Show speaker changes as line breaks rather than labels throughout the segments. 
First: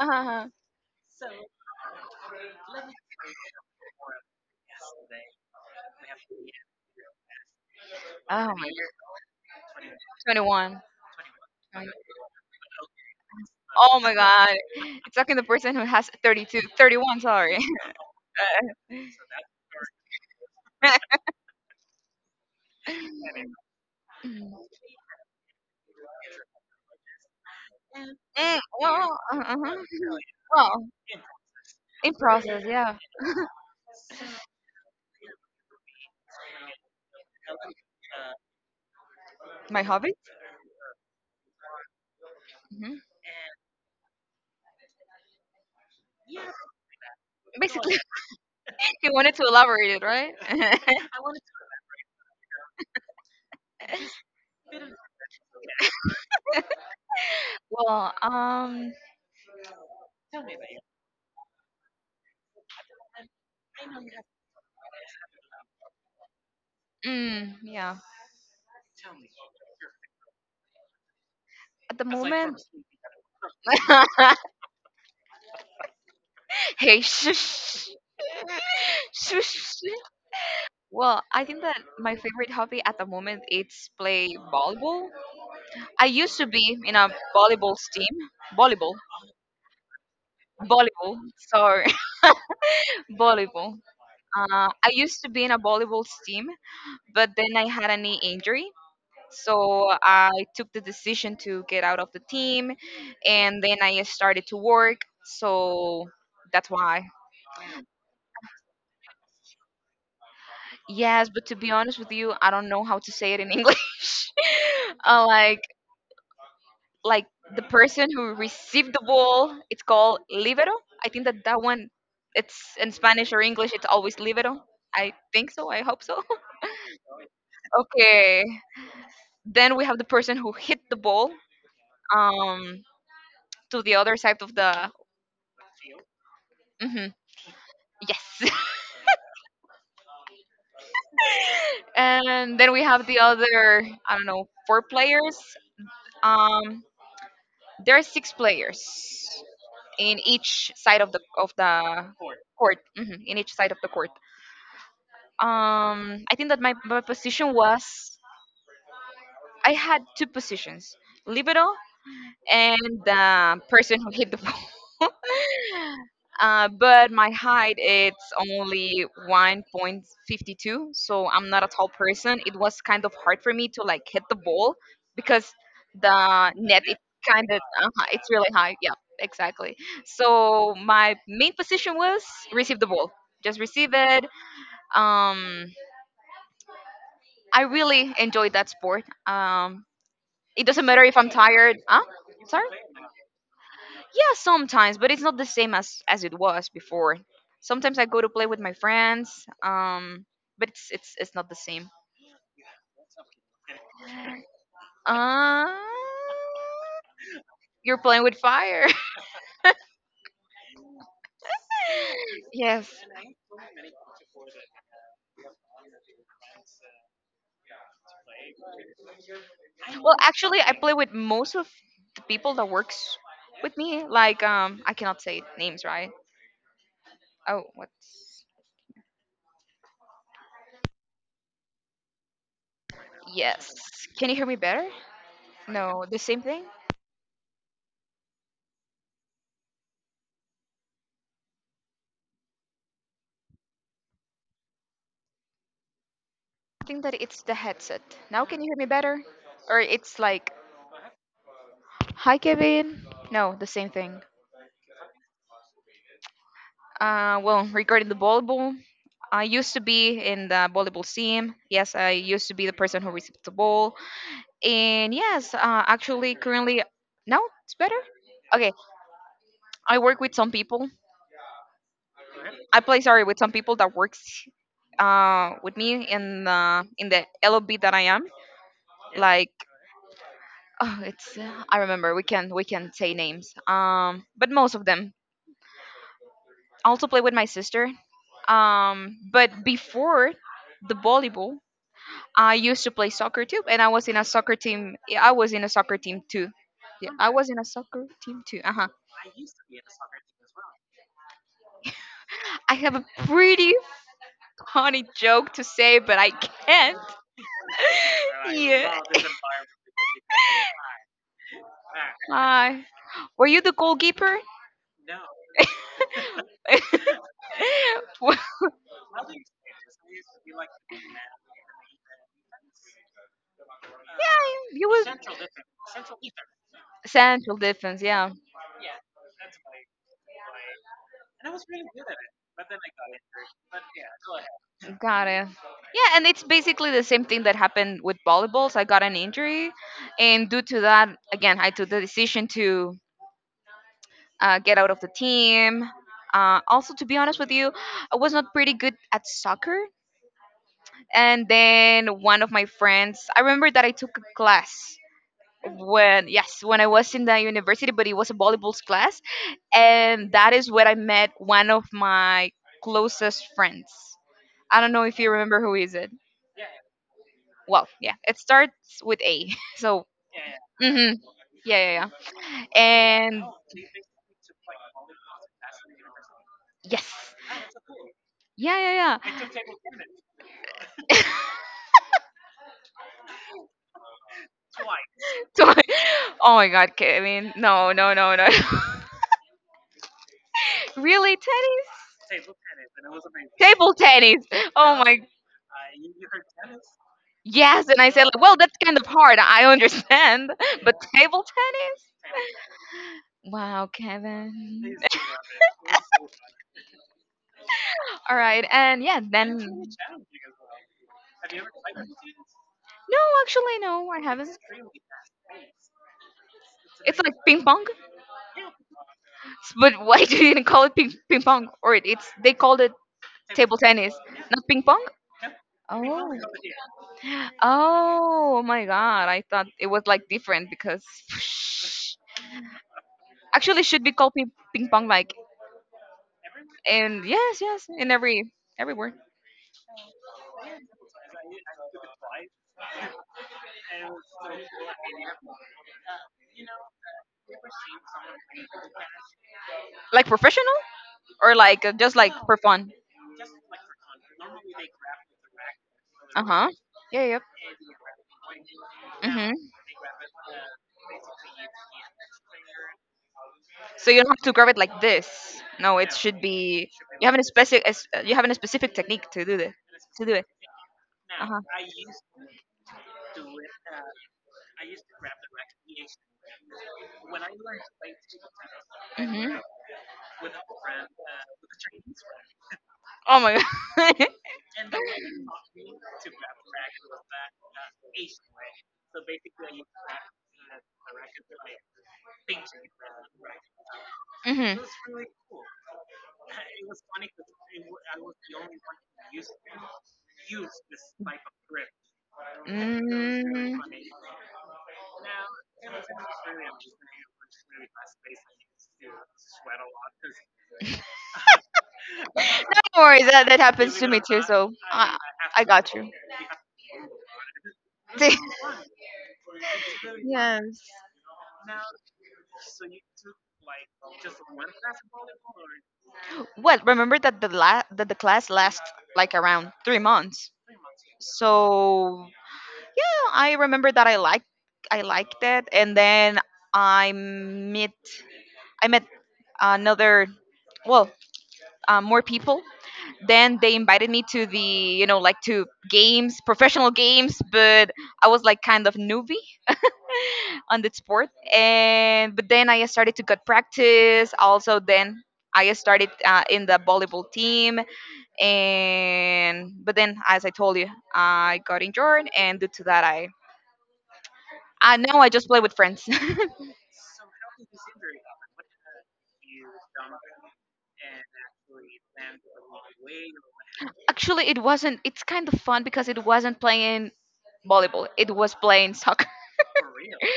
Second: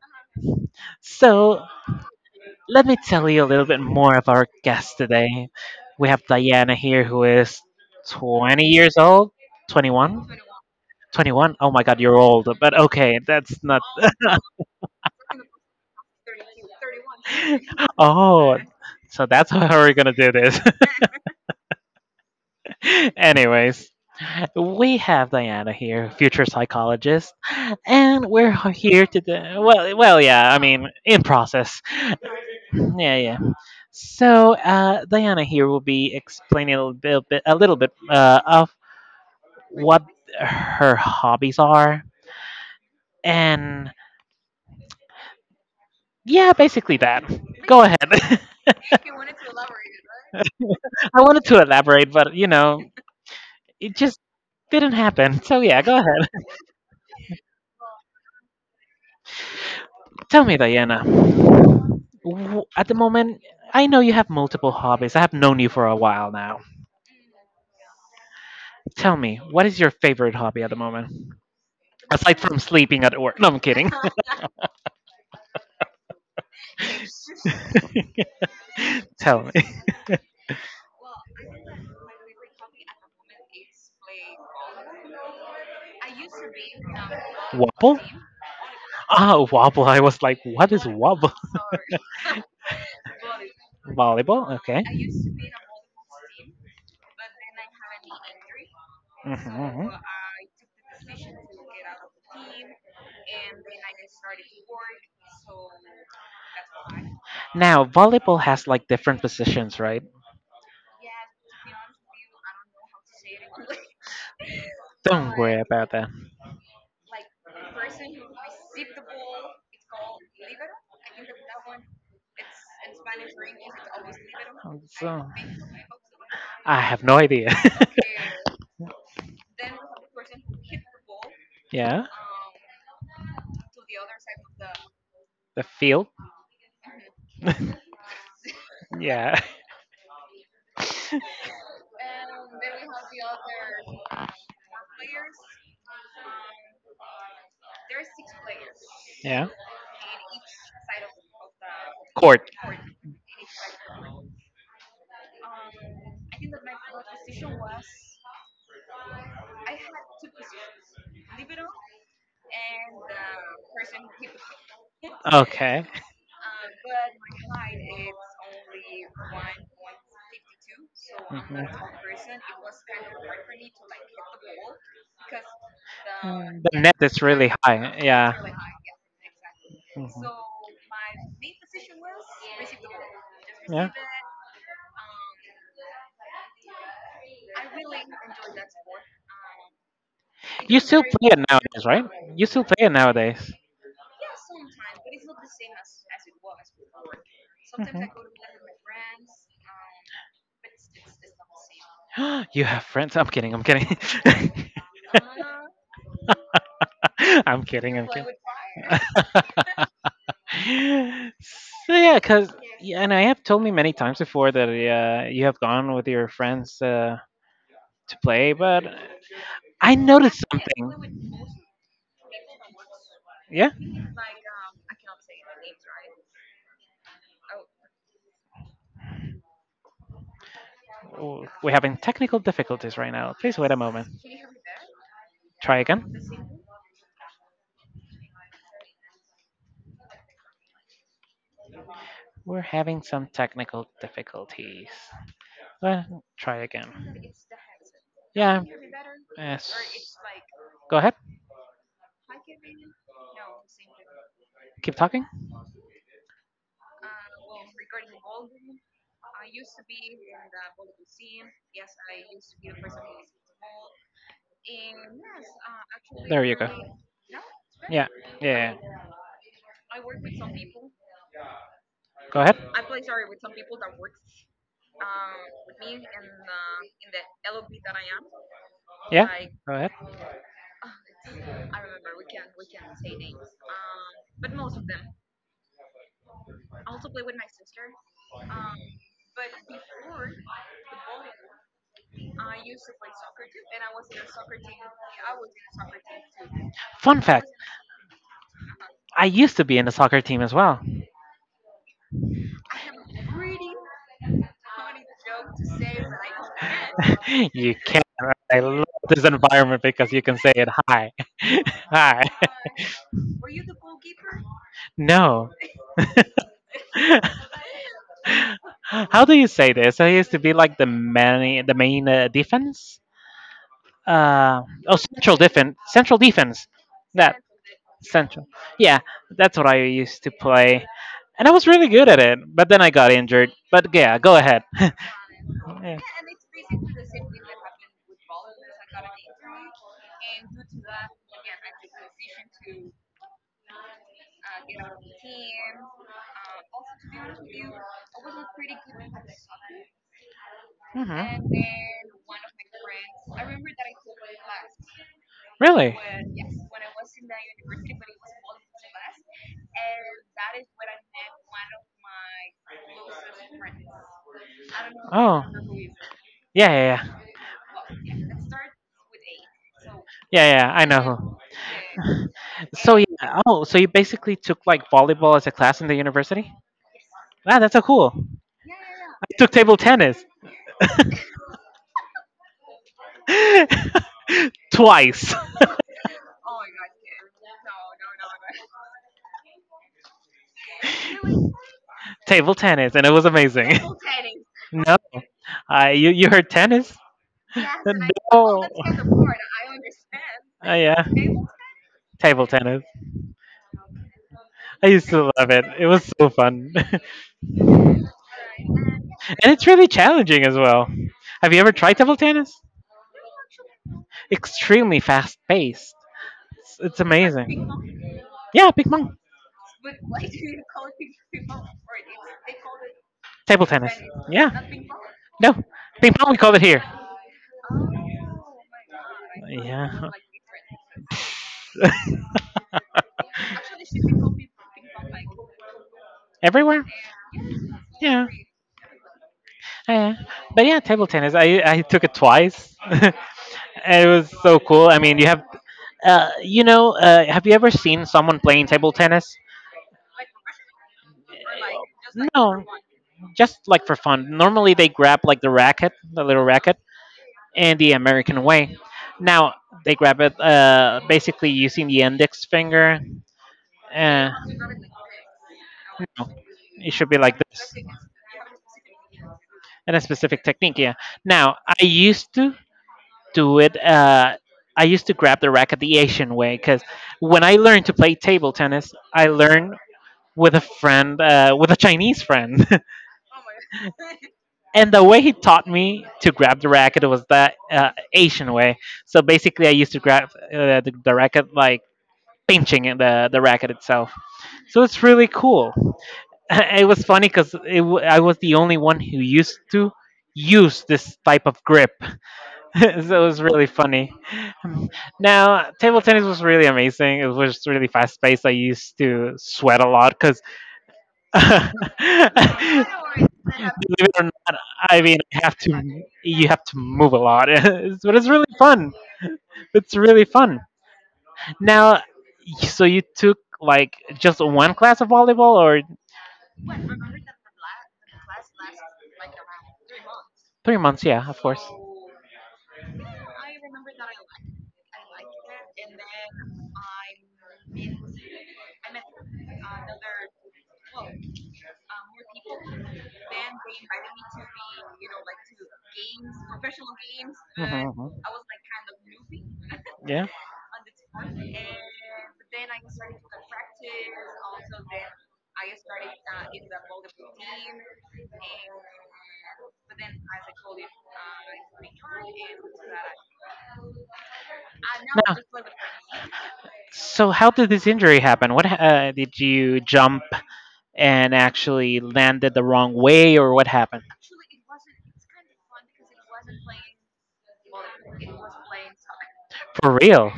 Uh-huh.
so, let me tell you a little bit more of our guest today. We have Diana here, who is
Oh
20
my
years
god,
old, 21, 21.
21.
Oh my
20.
God, you're old. But okay, that's not.
Oh my god, it's talking the person who has 32, 31. 31, sorry.
oh, so that's how we're gonna do this.
Uh,
Anyways,
Mm,
we have Diana here, future psychologist, and we're here
well,
to do,
uh-huh.
well, yeah, I
Well,
mean, in process.
in process, yeah.
Yeah, yeah. Diana here will be explaining a little bit, a little bit of
My
what
hobby?
her hobbies are,
Hmm.
and yeah, basically that. Go
Basically,
ahead.
he wanted to elaborate it, right?
I wanted to elaborate, but you know, it just didn't happen. So yeah, go ahead.
Well,
Tell me, Diana. At the moment, I know you have multiple hobbies. I have known you for a while now.
mm, yeah.
Tell me, what is your favorite hobby at the moment?
At the
Aside from
moment,
sleeping at work. No, I'm kidding.
hey, shush.
Tell me.
Shush. Well, I think that my favorite hobby at the moment is play volleyball. I used to be in a volleyball
Wobble?
team. Volleyball.
Ah, wobble. I was like, what is
Volleyball.
wobble?
Sorry. Volleyball.
Volleyball? Okay.
I used to be in a volleyball team, but then I had a knee injury.
Mhm.
So I took the decision to get out of the team, and then I started to work. So that's why.
Now, volleyball has like different positions, right?
Yes, but to be honest with you, I don't know how to say it in English. uh,
Don't worry
like
about that.
like the person who received the ball, it's called libero. I think that that one, it's in Spanish or English, it's always libero. I
So
think so. I hope so.
I have no idea.
Okay. Then we have the person who hit the ball,
Yeah,
um, to the other side of the.
the field.
Hmm, yes.
Yeah.
And then we have the other, I don't know, four players. Um, There are six players
Yeah.
in each side of the
Court.
court. Hmm, in each side of the court. I think that my position was, I had two positions: libero and the person who hit the ball.
Okay.
But my height, it's only 1.52, so I'm not
Mhm.
a tall person. It was kind of hard for me to like hit the ball, because the
Mm, the
net,
net
it's
is
kind
really
of
high.
it's
Yeah.
really high, yeah. Exactly.
Mhm.
So my main position was receive the ball, just
Yeah.
receive it. Um, I really enjoyed that sport. Um, it
You
doesn't
still
matter if
play
I'm
it
tired,
nowadays, right?
huh?
You still
Sorry.
play it nowadays.
Yeah, sometimes, but it's not the same as it was before. Sometimes I
Mhm.
go to play with my friends, but it's not the same.
You have friends? I'm kidding. I'm kidding.
Uh,
I'm kidding.
you're
I'm
playing
kidding.
with fire.
So yeah, cause
Yes.
yeah, and I have told me many times before that you have gone with your friends to play, but I
Well,
noticed
actually, I play with
something.
most of the people that works
Yeah.
with me. Like, I cannot say names, right? Oh, what's?
We're having technical difficulties right now. Please wait a
Yes.
moment.
Can you hear me better?
Try
No,
again.
the same thing.
We're having some technical difficulties. Well, try
I think that
again.
it's the headset. Now
Yeah.
can you hear me better? Or
Yes.
it's like,
Go ahead.
hi Kevin. No, the same thing.
Keep talking.
Well, regarding the volleyball, I used to be in the volleyball team. Yes, I used to be the person who received the ball. And yes, actually,
There you go.
currently, no, it's better.
Yeah.
Okay,
Yeah.
I work with some people.
Go ahead.
I play, sorry, with some people that works with me in the LOB that I am.
Yeah.
Like,
Go ahead.
oh, it's I remember we can say names. But most of them, I also play with my sister. But before the volleyball, I used to play soccer too, and I was in a soccer team. Yeah, I was in a soccer team too. Yeah,
Fun
I
fact,
was in a soccer team too. Uh huh.
I used to be in the soccer team as well.
I have a pretty funny joke to say, but I can't.
Can. You can. I love
Yeah.
this environment because you can say it. Hi. Hi.
Hi. Were you the goalkeeper?
No.
Well,
How do you say this? So he used to be like the main defense.
yeah,
Uh,
you
oh,
was.
Central defense. Central defense. That
Central difference, yeah.
central. Yeah, that's what I used to play, and I was really good at it. But then I got injured. But yeah, go ahead.
Got it.
Yeah.
Yeah, and it's basically the same thing that happened with volleyballs. I got an injury, and due to that, again, I took the decision to get out of the team. Also, to be honest with you, I was not pretty good at soccer.
hmm
And then one of my friends, I remember that I took a class
Really?
when, yes, when I was in the university, but it was a volleyballs class. And that is where I met one of my closest friends. I don't know if you
Oh,
remember who is it.
yeah, yeah, yeah,
Well, yeah, it starts with A. So,
yeah. I know
hmm,
who.
yeah, yeah, yeah.
So yeah.
And
Oh, so you basically took like volleyball as a class in the university?
yes,
Wow, that's so cool.
yeah, yeah,
I
yeah.
took table tennis twice.
So, oh my God, Kevin! No, no, no, no. Really, tennis?
Table tennis, and it was amazing.
Table tennis.
No,
Oh my.
I you you heard tennis?
Yes, and I said, like, well,
No.
that's kind of hard. I understand, but
Yeah,
table tennis.
table tennis.
Wow,
I
Kevin.
used to love it. It was so fun, and
All right, and yeah, then
it's
no,
really challenging as well. Have you ever tried table tennis?
actually no, I haven't.
Extremely fast paced. It's
It's like ping pong,
amazing. Yeah, ping pong,
but why do you didn't call it ping pong? Or it, it's they called it
table
table
tennis.
tennis,
Yeah,
not ping pong.
no,
Oh,
ping pong. We call it here.
oh my God! I thought it
Yeah.
was like different because actually it should be called ping pong like.
Everywhere.
And yes, yes, in
Yeah.
every everywhere,
Yeah. But yeah, table tennis. I took it twice. And it was so cool. I mean, you have you know, have you ever seen someone playing table tennis?
like professional or like just like for
No,
fun.
just like for fun. Normally they grab like the racket, the little
Uh huh.
racket,
Yeah. Yep.
and the American way.
Mm-hmm.
Now they grab it basically using the index finger.
So you
Uh,
don't have to grab it like this. No, it should be.
it should be
You
like
have a specific. You have a specific technique to do this.
and a
To do
specific
it.
technique. Yeah.
Uh
Now
huh.
I used to do it. I used to grab the racket the Asian way because when I learned to play table tennis, I
Mhm.
learned with a friend, with a Chinese friend,
Oh my god.
and the way he taught me to grab the racket was that Asian way. So basically, I used to grab the racket like pinching it, the racket itself.
Mhm.
So it's really cool. It was funny because I was the only one who used to use this type of grip so it was really
Mm.
funny. Now, table tennis was really amazing. It was just really fast paced. I used to sweat a lot because, believe
No worries. That that happens to
it
me
or
too.
not,
So
I
I
mean, I have
I got
to
you.
you have to move a lot. But it's
Yes.
really fun. It's really fun. Now, so you took like just one class of volleyball or
Well, remember that the class lasts like around 3 months.
3 months? Yeah, of course.
So I remember that I liked it, and then I met I met another, well, more people. Then they invited me to the, you know, like to games, professional games, but
Mhm,
I was like kind of newbie
mhm.
on that sport. And but then I started to cut practice. Also then. I started in the volleyball team, and but then, as I told you, I got injured, and due to that, I, now I
No.
just play with friends.
So how did this injury happen? What did you jump and actually landed the wrong way, or what happened?
Actually, it wasn't. It's kind of fun because it wasn't playing volleyball. It was playing soccer.
For real?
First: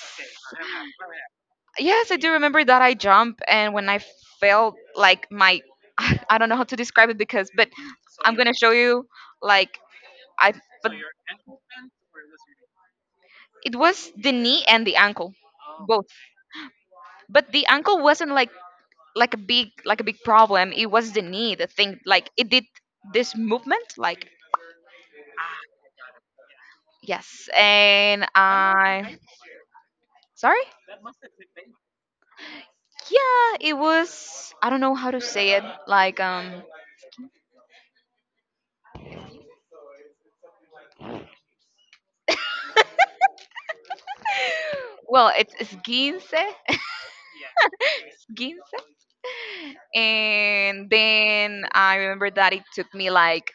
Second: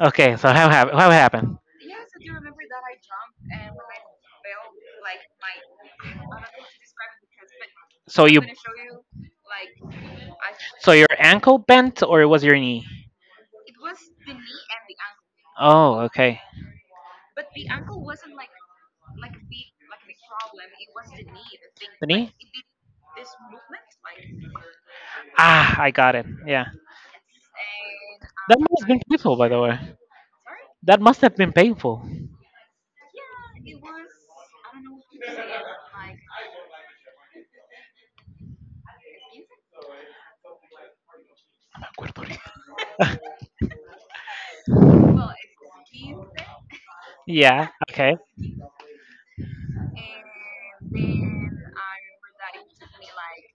Okay. So how happened?
Yes, I do remember that I jumped and when I felt like my I don't know how to describe it because but
So
I'm
you
going to show you like I,
so
but
your ankle bent, or it was your knee?
it was the knee and the ankle
Oh,
both.
okay.
But the ankle wasn't like a big problem. It was the knee the thing
The
like
knee?
it did this movement like.
Ah, I got it. Yeah.
Yes, and
That must have been
I,
painful, by the way.
sorry.
That must have been painful.
Yeah, it was. I don't know how to say it. Like. Well, it's Ginse,
Yeah. Okay.
Ginse, and then I remember that it took me like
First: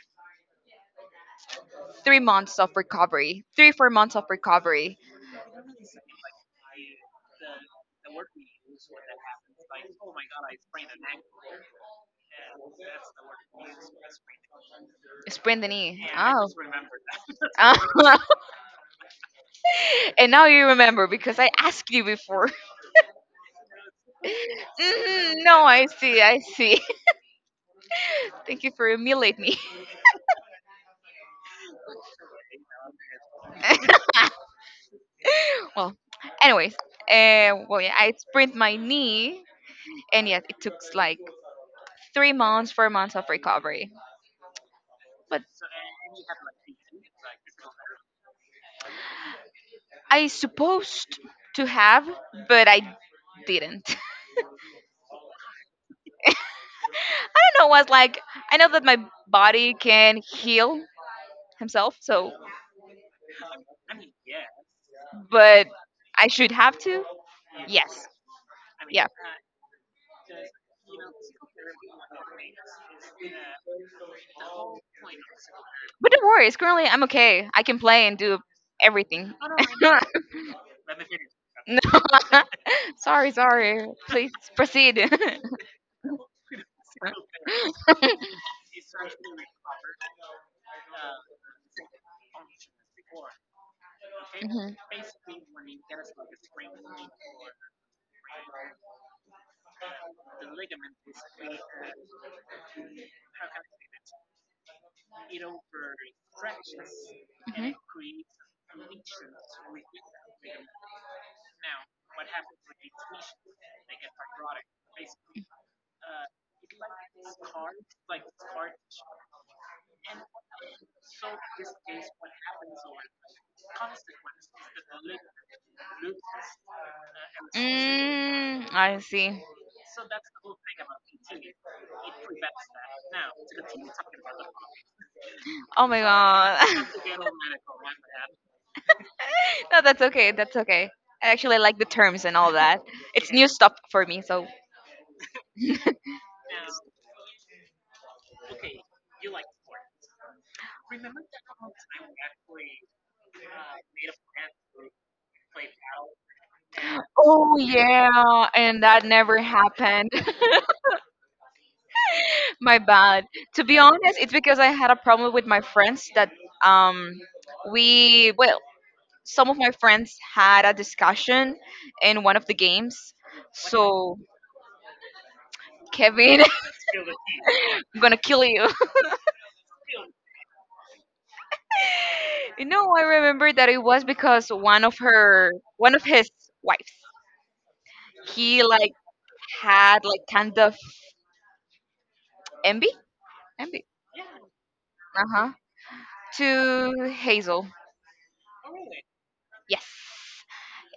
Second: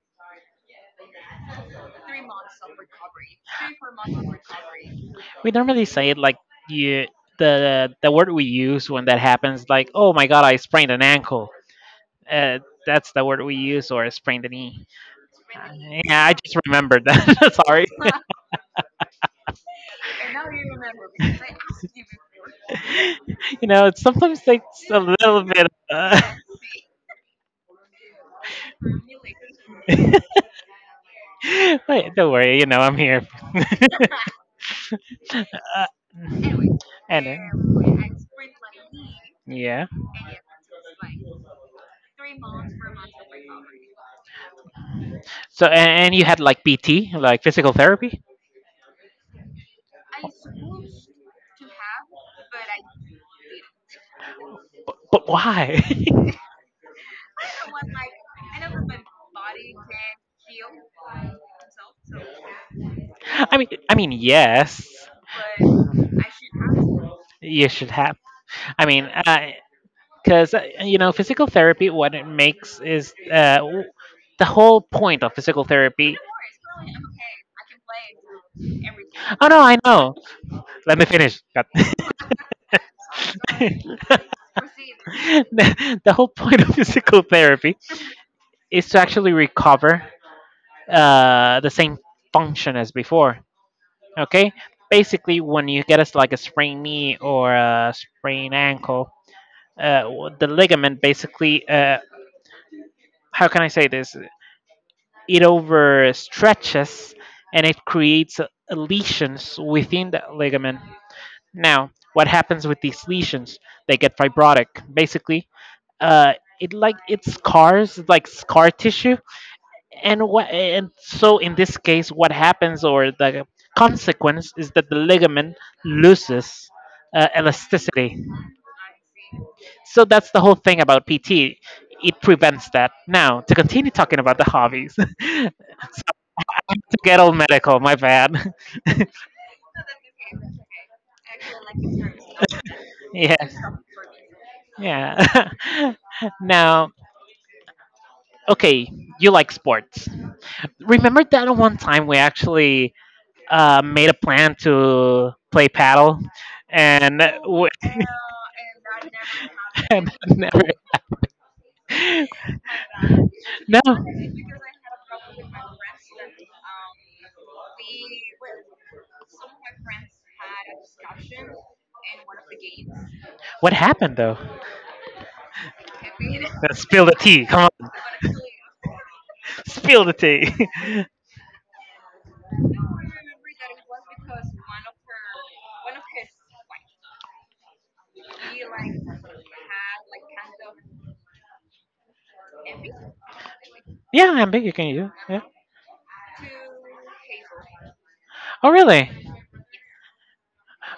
3 months of recovery, 3 4 months of recovery.
We normally say it like you the word we use when that happens, like oh my god, I sprained an ankle, uh, that's the word we use, or sprained a knee.
Sprained the
Uh,
knee.
yeah, I
Oh.
just remembered that. Sorry.
And now you remember because I asked you before.
You know, it sometimes takes a
Mhm,
little
no,
bit,
I
uh,
see, I see. Thank you for humiliating me.
but don't worry, you know, I'm here. uh,
Well, anyways,
and
well, yeah, I sprained my knee,
Yeah,
and yet it took like 3 months, 4 months of recovery. But
so and you had like PT, like physical therapy?
I supposed to have, but I didn't.
But why?
I don't know what's like. I know that my body can heal himself, so,
I mean, yes,
but I should have to.
you should
Yes.
have. I
Yeah.
mean, because you know, physical therapy, what it makes is the whole point of physical
But
therapy.
don't worry, it's currently I'm okay. I can play and do everything.
Oh no, I
No.
know. Let me finish. God.
Sorry, sorry.
the,
Please proceed.
the whole point of physical therapy
Mhm.
is to actually recover the same function as before. Okay,
Mhm.
basically, when you get us like a sprained knee or a sprained ankle, the ligament basically how can I say this? It overstretches and it creates lesions within that ligament. Now, what happens with these lesions? They get fibrotic. Basically, uh, it like it scars, like scar tissue. And what? And so in this case, what happens or the consequence is that the ligament loses elasticity.
Mm, I see.
So that's the whole thing about PT. It prevents that. Now, to continue talking about the hobbies.
Oh my god.
To get all medical. My bad.
No, that's okay. That's okay. I actually like the terms and all that. It's
Yeah,
new stuff for me, so.
yeah. Now, okay, you like sports. Remember that one time we actually made a plan to play paddle, and
Oh
we,
yeah, and that never
and
happened.
that never.
My bad. To be
No.
honest, it's because I had a problem with my friends that, um, we, well, some of my friends had a discussion in one of the games.
What happened
So
though?
Kevin,
Spill the tea. Come on.
I'm gonna kill you.
Spill the tea.
You know, I remember that it was because one of her, one of his wives. He like had like kind of envy. Envy.
Yeah, I'm big. You can you? Yeah.
Uh-huh. To Hazel.
Oh, really?
Yes.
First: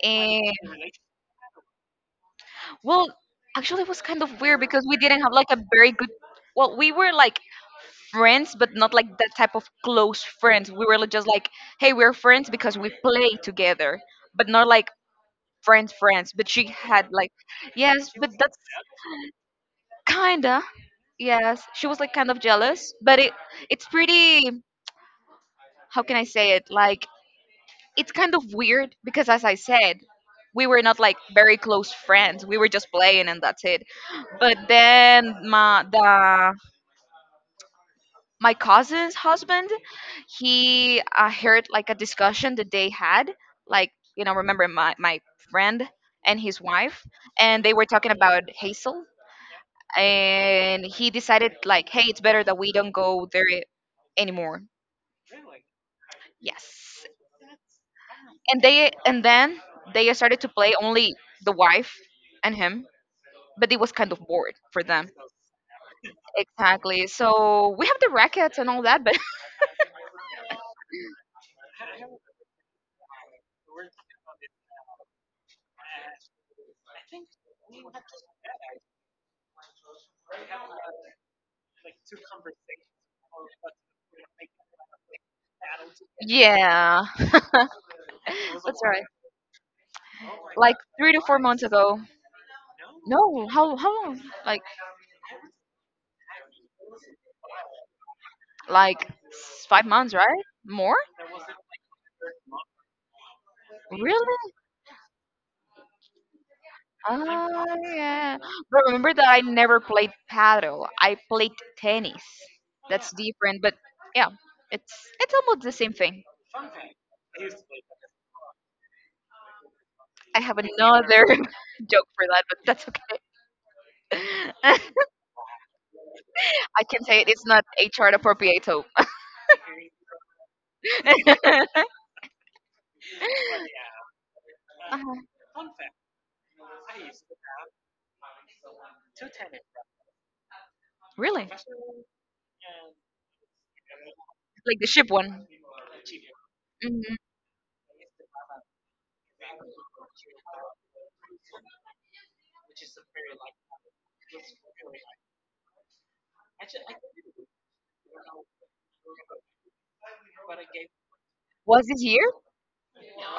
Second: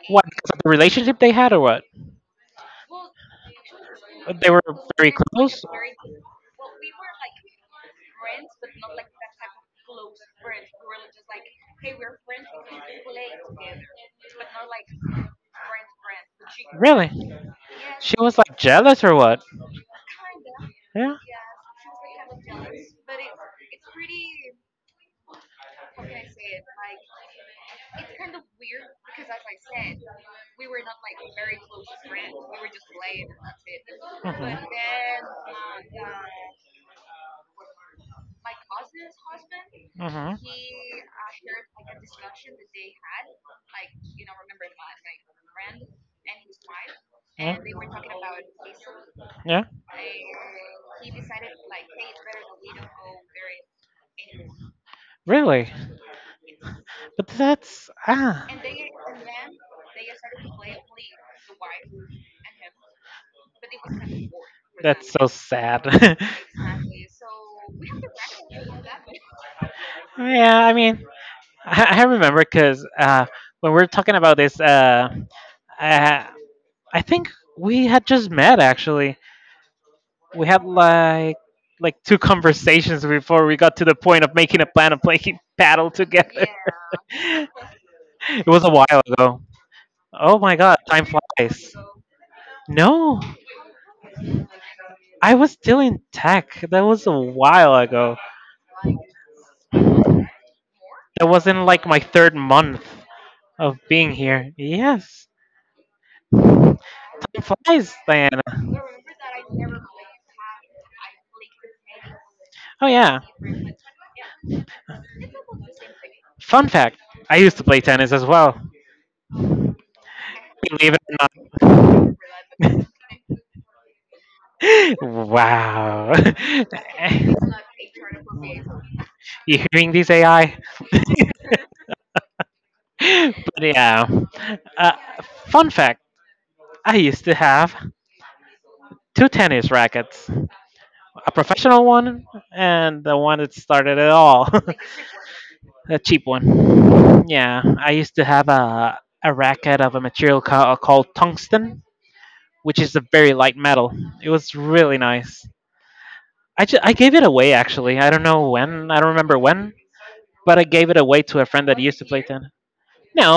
What? Because of the relationship they had, or what?
Well, actually, it was kind of
They
weird
were
because we
very
didn't have like a
close.
very good. Well, we were like friends, but not like that type of close friends. We were like, just like, hey, we're friends because we play together, but not like friends, friends. But she
Really?
had like, yes,
She
but
was like
that's
jealous, or what?
kinda,
Yeah.
yes. She was like kind of jealous, but it, it's pretty. How can I say it? Like, it's kind of weird because as I said, we were not like very close friends. We were just playing and that's it. But
Mm-hmm.
then my cousin's husband,
Mm-hmm.
he heard like a discussion that they had, like, you know, remember my friend and his wife, and they were talking about Hazel,
Yeah.
and he decided like, hey, it's better that we don't go there anymore.
Really?
Yes.
But that's ah.
And they and then they started to play only the wife and him, but it was kind of bored for them.
That's so sad.
Exactly, so we have the rackets and all that, but
Yeah, I mean, I remember because when we are talking about this, I, I think we had just met actually. We had like two conversations before we got to the point of making a plan of playing paddle together.
yeah,
It was a
that's
while
right,
ago. Oh my
like
god, time
3 to 4 months
flies.
ago.
No,
No, how long like
I was still in tech. That was a while ago.
like 5 months, right? More,
That was in like my third month of being here.
really.
Yes, time
Ah,
flies,
yeah.
Diana.
But remember that I never played paddle. I played tennis.
Oh
That's
yeah.
different, but yeah, it's it's almost the same thing.
Fun fact, I used to play tennis as well.
I have
Believe it or
another
not.
joke for that, but that's okay.
Wow.
I can say it. It's not HR appropriate, so.
You hearing these AI? But yeah. Uh,
Uh,
Fun fact, I used to have two tennis rackets. A
really?
professional one and the one that started it all.
Like the ship one?
A cheap
Hmm.
one. Yeah, I used to have a racket of a material called tungsten, which is a very light metal. It was really nice. I gave it away actually. I don't know when. I don't remember when, but I gave it away to a friend that
Was
used
this
to play
year
tennis.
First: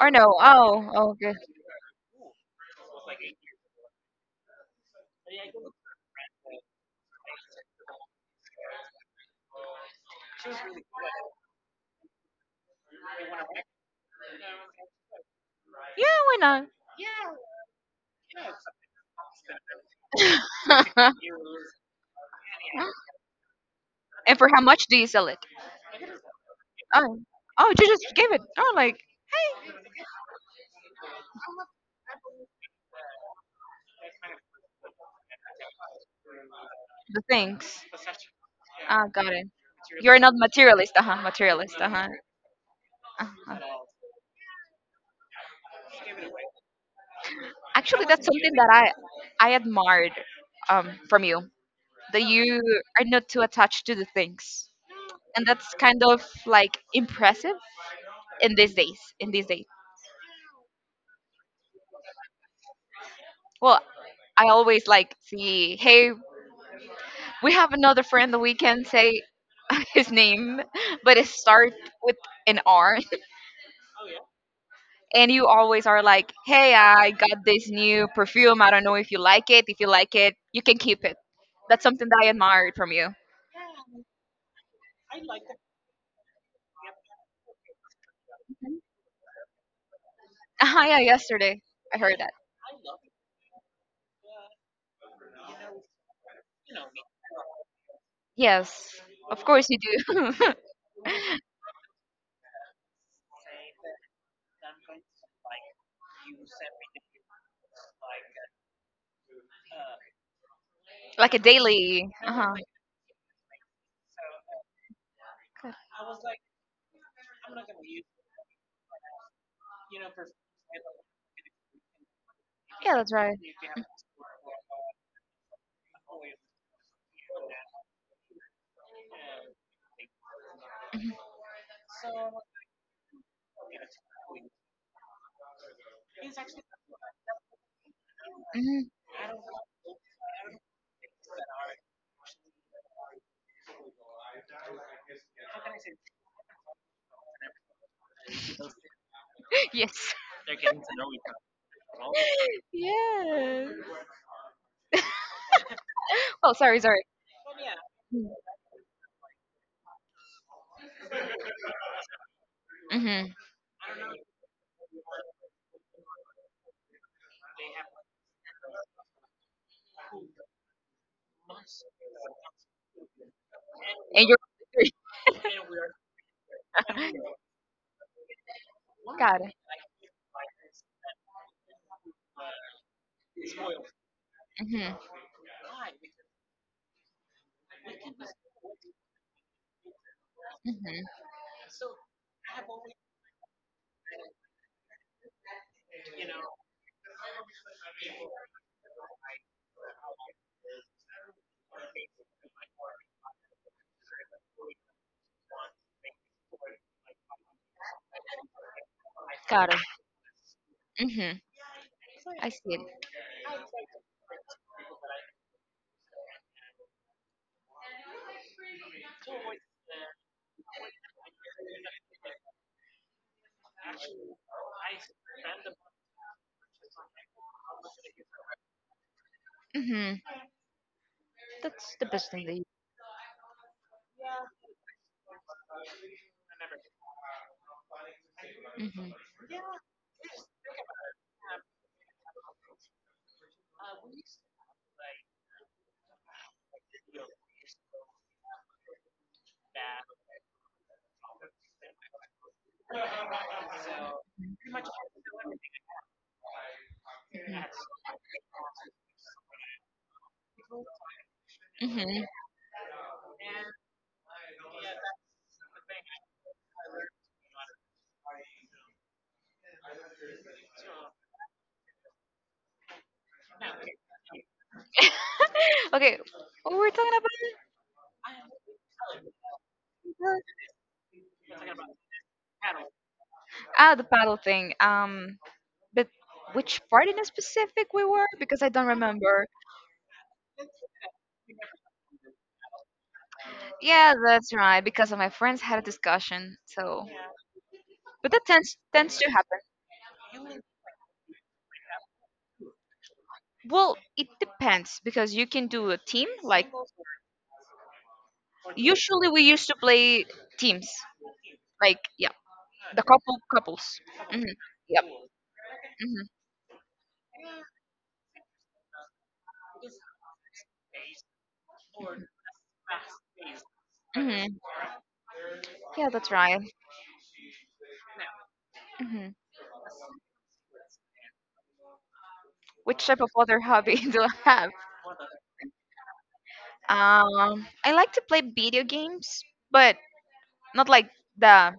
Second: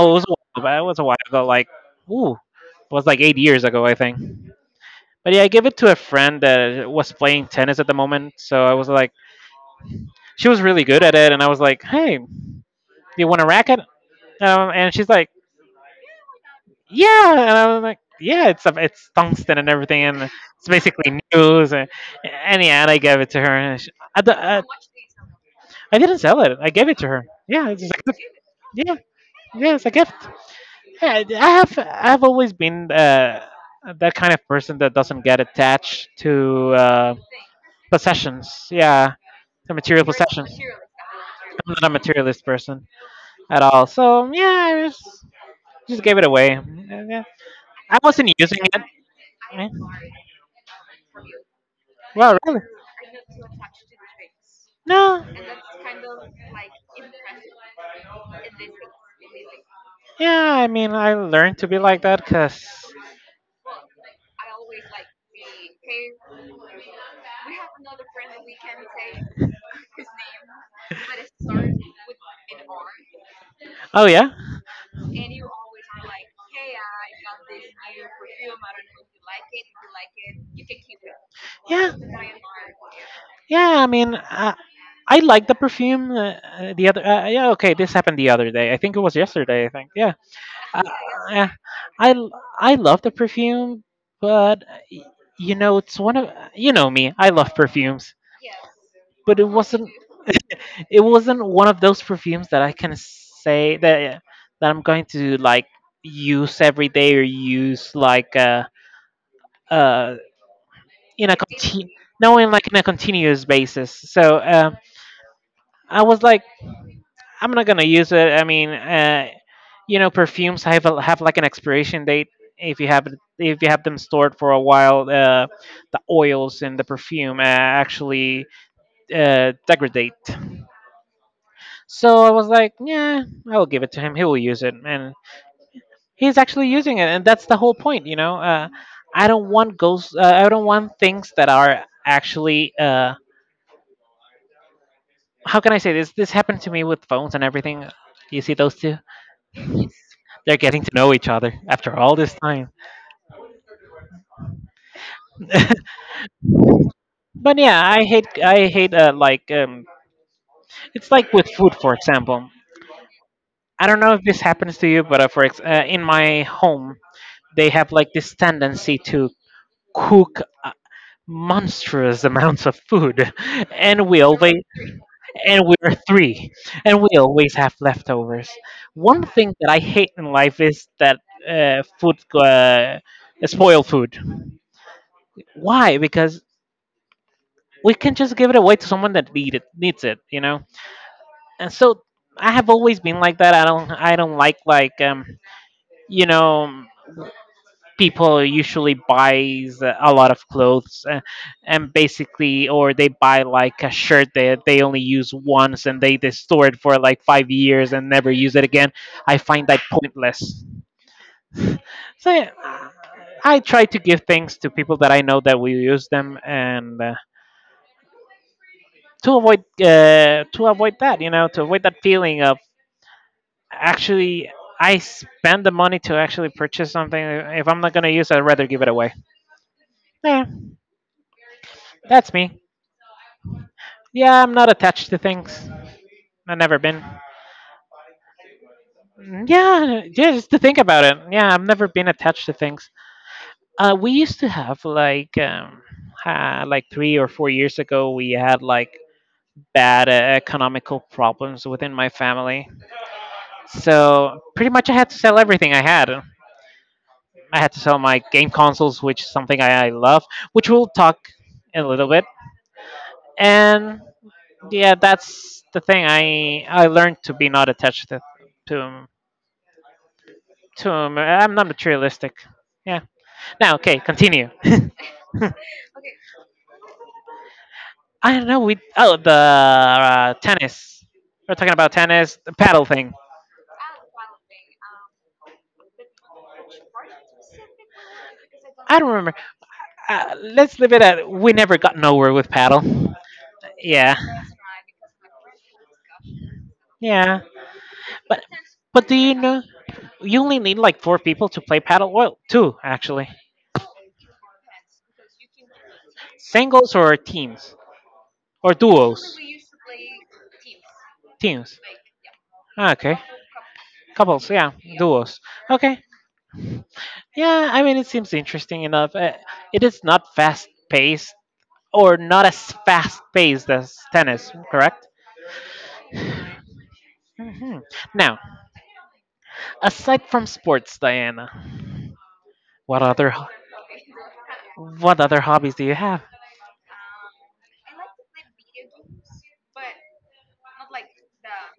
or
it was
no?
a while back. It
Oh,
was a
oh,
while
okay.
ago, like ooh, it was like 8 years ago, I think. But yeah, I gave it to a friend that was playing tennis at the moment. So I was like, she was really good at it, and I was like, hey, you want to rack it? And she's like,
Yeah, why
yeah. And I was like, yeah, it's tungsten and everything, and it's
not?
basically news. And yeah, and I gave it to her. And she, I, d-
And for how
I-
much do you sell it?
I didn't sell it. I gave it to
Oh.
her. Yeah,
Oh,
it's
you
just
just
like,
gave it. Oh, like,
yeah,
hey,
yeah, it's a gift. Yeah, I've always been that kind of person that doesn't get attached to
the things.
possessions.
Ah,
Yeah,
got it.
to material
You're not
possessions.
materialist, uh-huh,
I'm
materialist,
not a
uh-huh.
materialist person
Uh-huh.
at all. So yeah, I was just gave it away. Yeah. I
Actually, that's
wasn't
something
using it.
that I
Yeah.
admired from you. That
Well, really?
you are not too attached to the things,
No.
and that's kind of like impressive in these days. In these days,
Yeah, I mean, I learned to be like that because.
well, I always like see, hey, we have another friend that we can say his name, but it starts with an R
Oh, yeah?
and you always are like, "Hey, I got this new perfume. I don't know if you like it. If you like it, you can keep it." That's
Yeah.
something that I admired from you.
Yeah, I mean, I like the perfume. The other, yeah, okay, this happened the other day. I think it was yesterday. I think, yeah, uh,
Ah, yeah,
yeah.
yesterday I
I
heard
l-
that.
I love the perfume, but you know, it's one of me. I love perfumes,
Yes,
but it
of course you
wasn't.
do.
It wasn't one of those perfumes that I can say that I'm going to like use every day or use uh in a
Like a
continu-
daily.
no in
Uh-huh.
like in a continuous basis. So
Good.
I was like, I'm not gonna use it. I mean, you know, perfumes have like an expiration date. If you
Yeah,
have
that's right.
if you have them stored for a while, the oils in the perfume actually degrade. So I was like, yeah, I will give it to him. He will use it, and he's actually using it, and that's the whole point,
Mhm.
I don't want ghosts. I don't want things that are actually. How can I say this? This happened to me with phones and everything. You see those two?
yes.
They're getting to know each other after all this time.
Yes. Oh, sorry, sorry.
But yeah, I hate.
Mm-hmm.
I hate it's like with food, for example.
And
I don't know if this happens to you, but in my home, they have like this tendency to cook. Monstrous amounts of food and we
you're.
always and we're three and we always have leftovers. One
Got
thing
it.
that I hate in life is that food uh, spoil food.
Mm-hmm.
Why? Because we can just give it away to someone that needs it, you know.
Mm-hmm.
And so I have always been like that. I don't like you know people usually buys a lot of clothes, and basically, or they buy like a shirt that they only use once and they store it for like 5 years and never use it again. I find
Got
that pointless.
it. Hmm.
So yeah,
I see it.
I try to give things to people that I know that will use them, and to avoid that, you know, to avoid that feeling of actually I spend the money to actually purchase something. If I'm not going to use it, I'd rather give it away.
Hmm.
Yeah, that's me. Yeah, I'm not attached to things. I've never been.
Hmm.
Mm, yeah, yeah, just to think about it. Yeah, I've never been attached to things. We used to have like 3 or 4 years ago, we had like bad economical problems within my family. So pretty much, I had to sell everything I had. I had to sell my game consoles, which is something I love, which we'll talk in a little bit.
Hmm.
And yeah, that's the thing. I learned to be not attached to to I'm not materialistic. Yeah. Now, okay, continue.
Okay, what were we talking
I don't know. We oh the
about?
tennis. We're talking about tennis, the paddle thing.
Ah, the paddle thing. But which part in specific we were? Because I don't
I don't remember.
remember.
Let's leave it at we never got nowhere with paddle. Yeah,
Yeah, that's right. Because of my friends had a discussion. So,
yeah.
but
But
that tends
but do
tends to
you
happen.
know you only need like four people to play paddle? Well, two actually,
Well, it depends because you can do a team. Like
singles or teams. Or
usually
duos?
we used to play teams.
Teams.
Like
Ah,
the
okay.
couple couples. Hmm.
Couples, yeah.
Yep.
Duos. Okay.
Hmm.
Yeah, I mean, it seems interesting enough. It is not fast paced, or not as fast paced as
Hmm.
tennis, correct?
Yeah, that's right.
Hmm. Now,
Hmm.
aside from sports, Diana, what
Which type
other
of
ho-
other hobby do I have?
what other hobbies do you have?
I like to play video games, but not like the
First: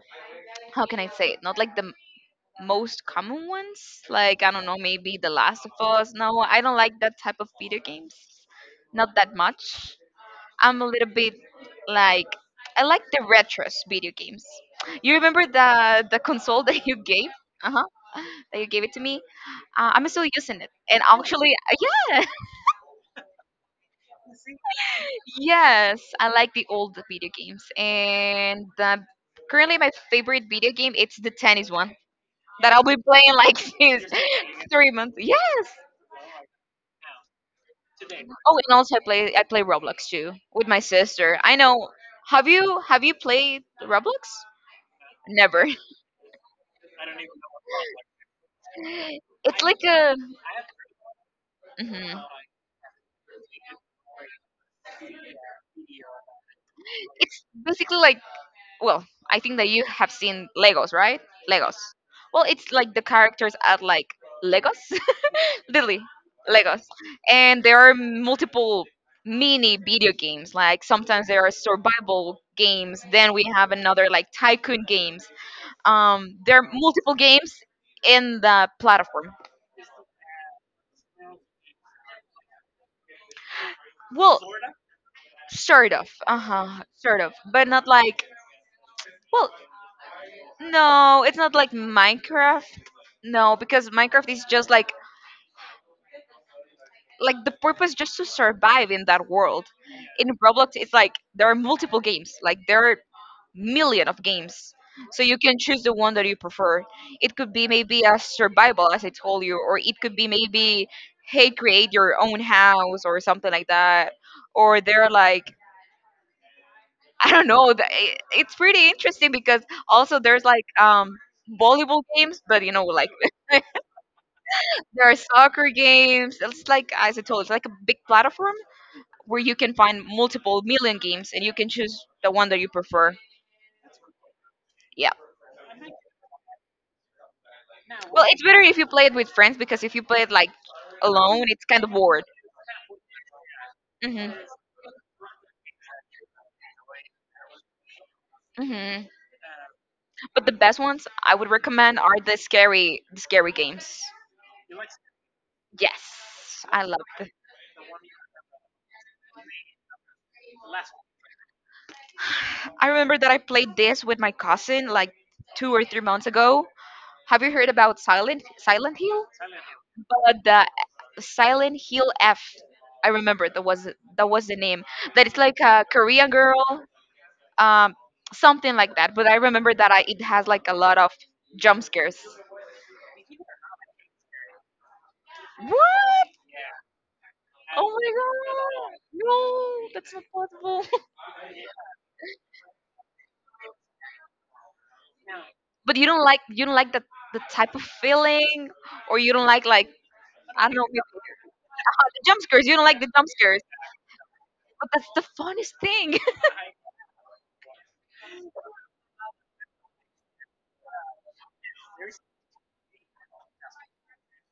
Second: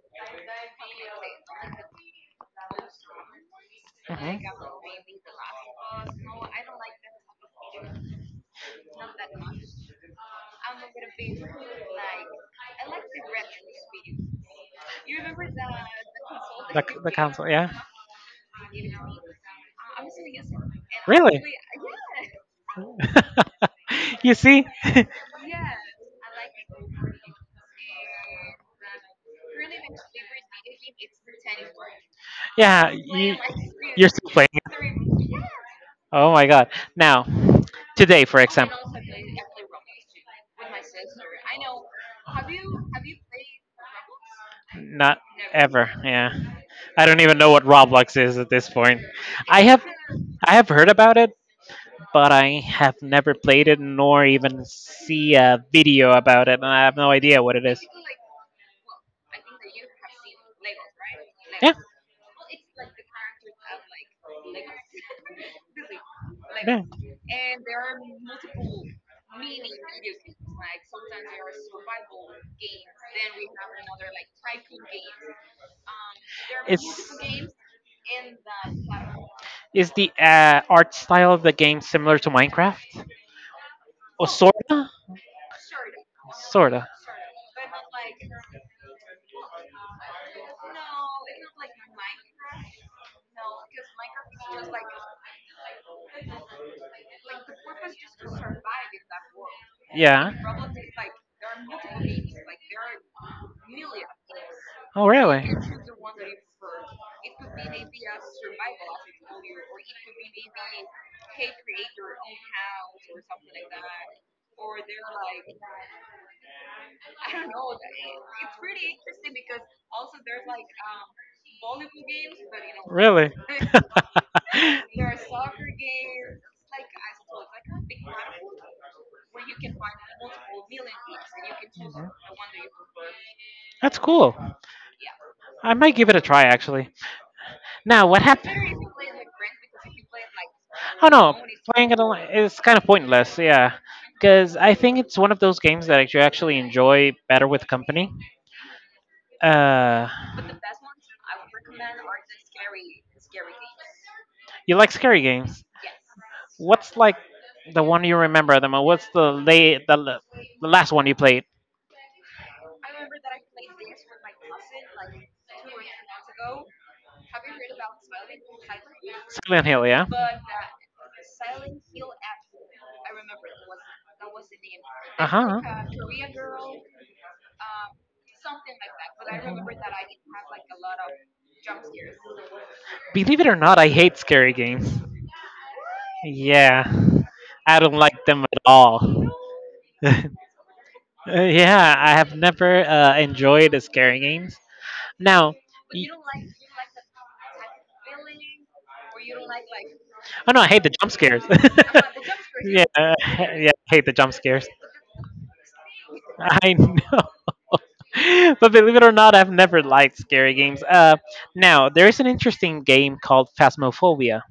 how can I say it? Not like the most common ones. Like I don't know, maybe The Last of Us. No, I don't like that type of video games.
Mhm.
Not that much. I'm a little bit like I like the retros video games. You remember the console that you gave? Uh huh. That you gave it to me. I'm still using it, and actually, yeah,
Yeah, you see? I
yes, I like the old video games. And currently, my favorite video game it's the tennis one that
yeah,
I'll be
I'm
playing
glad
like since
still playing.
3 months. Yes.
Oh my god. Now, today for oh,
Oh, and also I play Roblox too with my sister. I know. Have you played Roblox?
Roblox? Not
Never.
I don't even know what Roblox is at this point. I
It's like
have
a.
I have heard about it,
Mhm.
but I have never played it nor even see a video about it, and I have no idea
It's
what it is.
basically like well, I think that you have seen Legos, right?
Yeah,
Legos. Well, it's like the characters are like Legos, literally
yeah.
Legos, and there are multiple mini video games. Like sometimes there are survival games. Then we have another like tycoon games. There are
It's
multiple games in the platform.
Is the art style of the game similar to Minecraft? Or
Well,
sorta?
sort of, uh
Sorta.
huh, sort of, but not like well. No, it's not like Minecraft. No, because Minecraft is just like the purpose just to survive in that world. In
Yeah.
Roblox, it's like there are multiple games. Like there are million of games.
Oh,
So you
really?
can choose the one that you prefer. It could be maybe a survival, as I told you, or it could be maybe hey, create your own house or something like that. Or they're like I don't know. It's pretty interesting because also there's like volleyball games, but you know like
Really?
there are soccer games. It's like, as I told, it's like a big platform where you can find multiple million games and you can choose the one that you prefer.
That's cool.
Yeah.
I might give it a try actually. Now, what
Well, it's
happened?
better if you play it with friends because if you play it like
Oh no,
alone, it's kind
playing
of
it
bored.
online is kind of pointless. Yeah,
Hmm.
because I think it's one of those games that you actually enjoy better with company.
Hmm.
Uh,
But the best ones I would recommend are the scary games.
you like scary games.
Yes, I
What's
love
like
it.
the one you remember the most? What's the late the, l- the last one you played?
I remember that I played this with my cousin like 2 or 3 months ago. Have you heard about Silent Hill?
Silent Hill, yeah.
But the Silent Hill F, I remember that was the name. That
Uh
it's like
huh.
a Korean girl, um, something like that. But I remember that I, it has like a lot of jump scares.
Believe it or not, I hate scary games.
What?
Yeah, I don't
Oh my
like them at
god!
all.
No, that's not possible.
Yeah, I have never enjoyed scary games. Now,
But you
y-
don't like you don't like the type of feeling, or you don't like
oh no,
I
I
don't
hate
know
the jump scares.
the jump scares. You
yeah,
don't like the
uh,
jump scares,
yeah, I hate the jump scares.
but that's the funnest thing.
I know. But believe it or not, I've never liked scary games. Now, there is an interesting game called Phasmophobia.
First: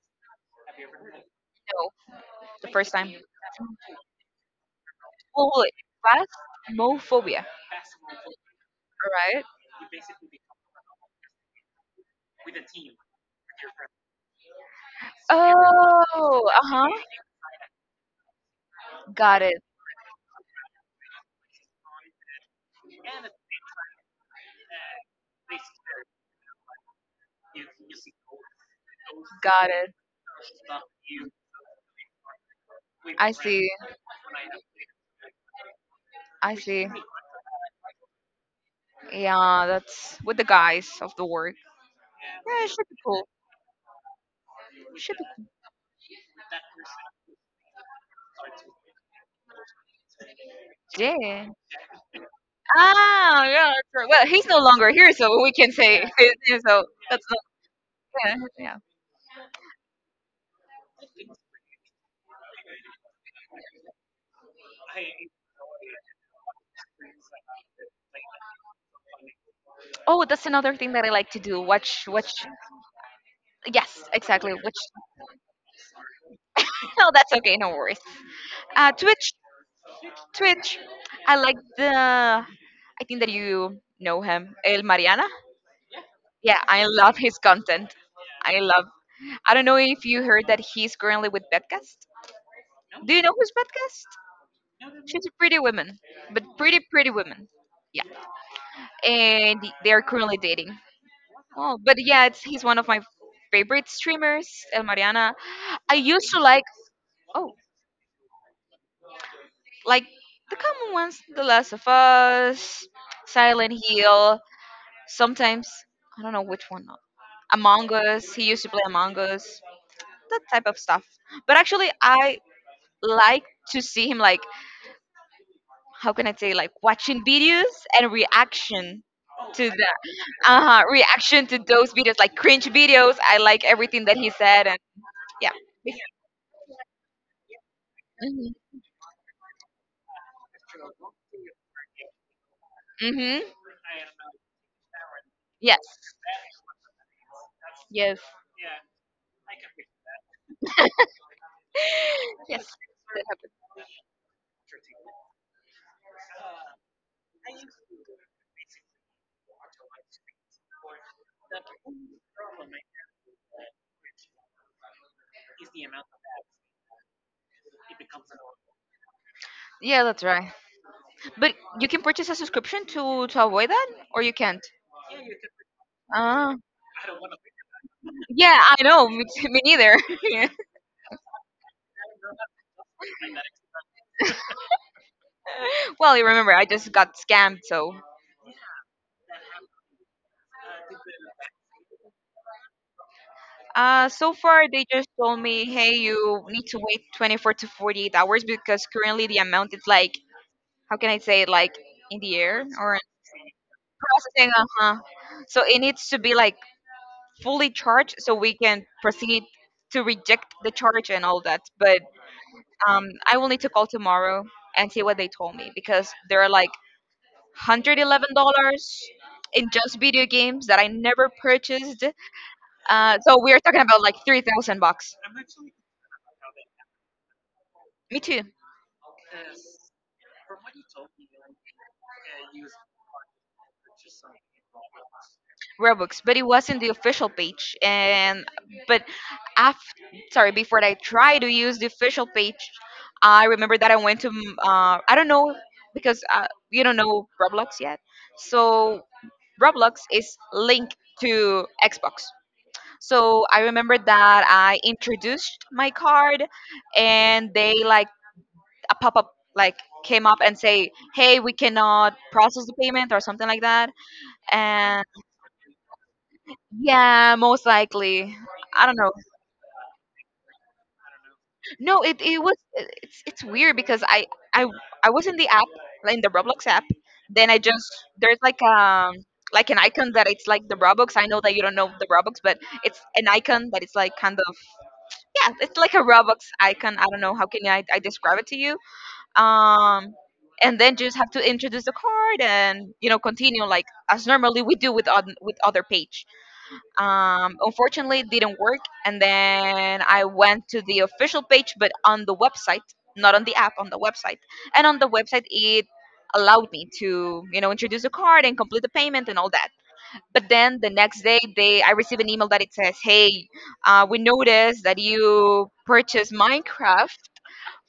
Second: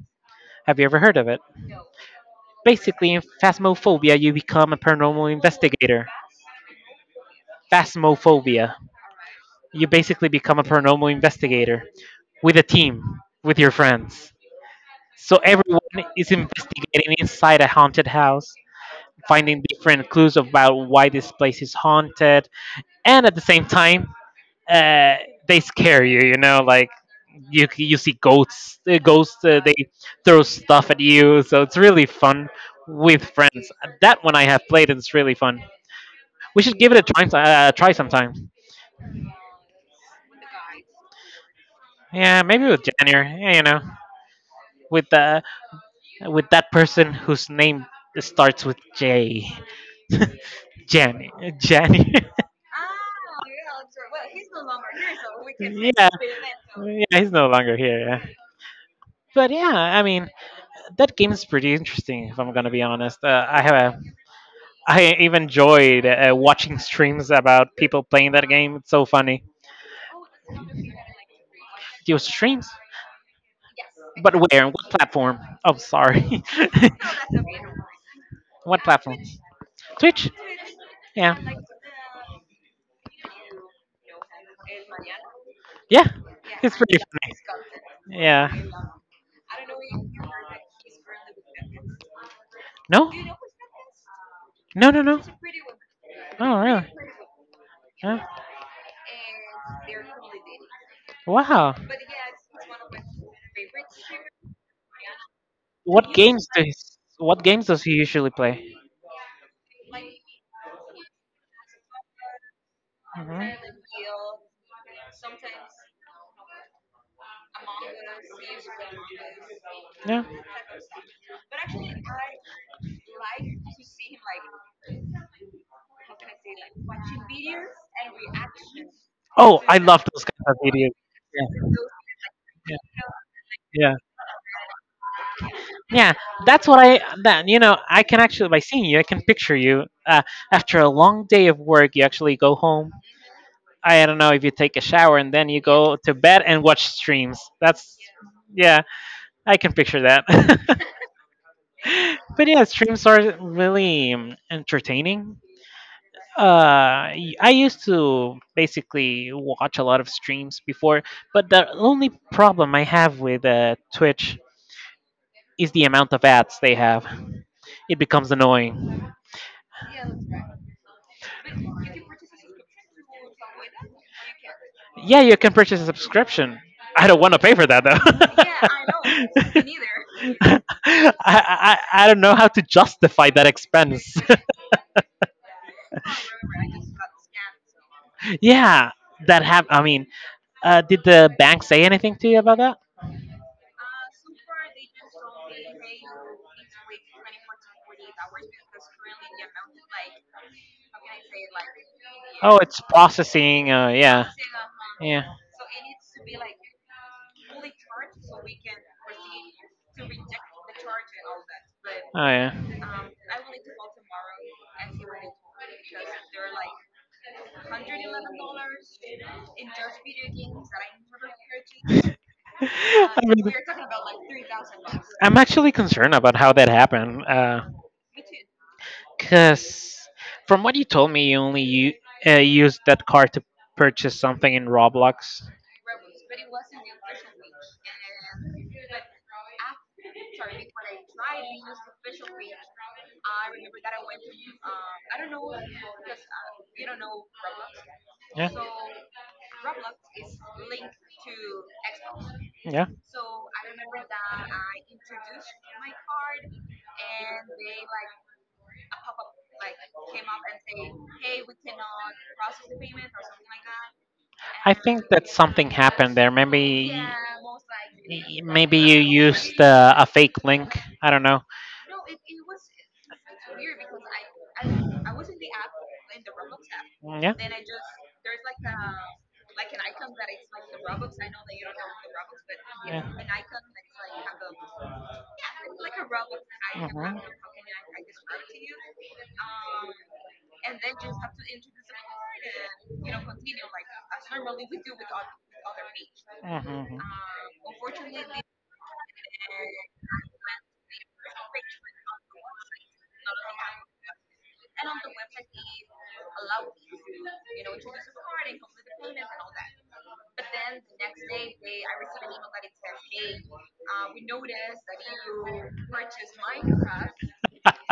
Have you ever heard of it?
No, the first
Basically,
time.
in Phasmophobia, you become a paranormal
Well,
investigator.
fast mophobia.
Phasmophobia.
All right.
You basically become a paranormal investigator with a team, with your friends. So everyone is
Oh, uh-huh.
investigating inside a haunted house,
Got
finding
it.
different clues about why this place is haunted, and at the same time, uh, they scare you. You know, like you see ghosts.
Got
They
it.
throw stuff at you, so it's really fun with
I see.
friends. That one I have played, and it's really fun.
I
We should
see.
give it a try, sometime.
Yeah, that's with the guys of the work.
Yeah,
Yeah,
maybe
it
with
should be cool.
January. Yeah, you know. with
Should be
the
cool.
with that person whose name starts with J. Jenny.
Yeah.
Jenny.
Ah, yeah, that's right. Well, he's no longer here, so we can say
Yeah.
his name, so
Yeah,
that's
he's
not,
no longer here. Yeah.
yeah, yeah.
But yeah, I mean, that game is pretty interesting. If I'm gonna be honest, I even enjoyed watching streams about people playing that game. It's so funny.
Oh, that's another thing that I like to do. Watch,
Your
watch.
streams,
Yes,
but
exactly.
where? On
Watch.
what platform? Oh, sorry.
No, that's okay. No worries.
What platform?
Twitch,
Twitch.
Twitch.
Yeah.
I like the. I think that you know him, El Mariana.
Yeah.
Yeah,
It's
I
pretty
love his
funny.
content.
Yeah.
I love. I don't know if you heard that he's currently with Bedcast.
No.
Do you know who's Bedcast?
No. No. No.
She's a pretty woman, but
Oh,
pretty
really?
pretty woman. Yeah,
Yeah.
and they are currently dating.
Wow.
Oh, but yeah, it's, he's one of my favorite streamers, El Mariana. I
What
used to
games do
like
he, What
oh,
games does he usually play?
like the common ones, The Last of Us, Silent
Mhm.
Hill. Sometimes I don't know which one. Among Us. He used to play Among Us.
Yeah.
That type of stuff. But actually, I like to see him like how can I say like watching videos and reaction
Oh,
to
I
the
love those kinds of
uh-huh,
videos.
reaction to
Yeah.
those videos like cringe videos. I like
Yeah.
everything that he said and yeah.
Yeah. That's what I then you know I can actually
Mhm.
by seeing you I can picture you after a long day of work you actually go home.
Mhm.
I don't know if you take a shower and then you go
Yes.
to bed and watch streams. That's
Yes.
yeah, I can picture that. But yeah, streams
That
are
happened.
really entertaining. I used to basically watch a lot of streams before, but the only problem I have with Twitch is the amount of ads they have. It becomes annoying.
Yeah, that's right. But you can purchase a subscription to avoid that or you can't.
Yeah, you can purchase a
Ah.
subscription. I don't want to pay for that
Yeah,
though.
I know. Me, me neither.
I don't know how to justify that expense.
Well, you remember I just got scammed, so
Yeah, that have. I mean, did the bank say anything to you about that?
So far, they just told me, hey, you need to wait 24 to 48 hours because currently the amount is like, how can I say it, like in the
Oh,
air
it's
or
processing. Yeah,
processing? Uh huh.
yeah.
So it needs to be like fully charged so we can proceed to reject the charge and all that. But
Oh, yeah.
I will need to call tomorrow and see what they told me because there are like $111 in just video games that I never purchased.
I
So
mean,
we are talking about like 3,000 bucks.
I'm actually concerned about how that happened.
Me too.
Because from what you told me, used that card to purchase something in Roblox.
Robux, but it wasn't the official page. And but after, sorry, before I tried to use the official page, I remember that I went to I don't know because you don't know Roblox yet.
Yeah,
So Roblox is linked to Xbox.
yeah.
So I remember that I introduced my card, and they like a pop up like came up and say, "Hey, we cannot process the payment" or something like that.
I think that something happened there. Maybe,
Yeah, most likely.
maybe
I don't
you
know.
used a fake link. I don't know.
No, it was it's weird because I I was in the app, like in the Roblox app.
Yeah,
Then I just there's like an icon that it's like the Robux. I know that you don't know the Robux, but it's
yeah.
an icon that it's like kind of yeah, it's like a Robux icon. I
Mhm,
don't know how can I describe it to you. Um and then just have to introduce the card and you know continue like as normally we do with on, with other page
mhm, mhm.
unfortunately it didn't work and then I went to the official page but on the website not on the app on the website and on the website it allowed me to you know introduce a card and complete the payment and all that but then the next day they I received an email that it says hey we noticed that you purchased minecraft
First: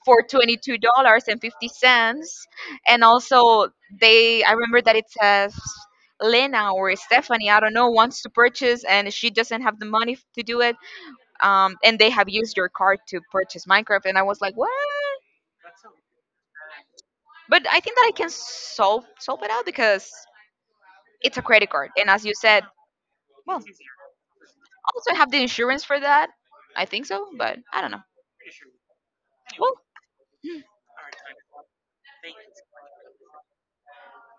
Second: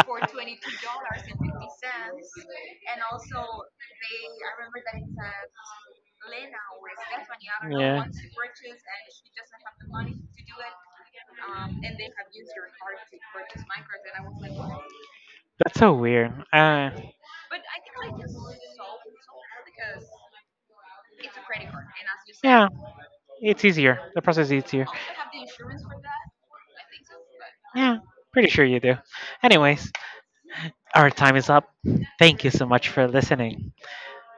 for $22.50, and also they. I remember that it says Lena or Stephanie, I don't know,
Yeah.
wants to purchase and she doesn't have the money to do it. And they have used your card to purchase Minecraft, and I was like, what?
That's so weird.
But I think that I can solve it out because it's a credit card, and as you said,
Yeah,
well,
it's easier. The process is easier.
also have the insurance for that. I think so, but I don't
Yeah,
know.
pretty sure you do.
Well,
Anyways, our time is up. Thank you so much for listening.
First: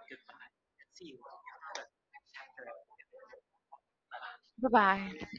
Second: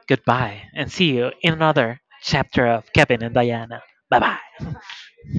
Goodbye, and see you in another chapter of Kevin and Diana. Bye
bye
bye.
bye.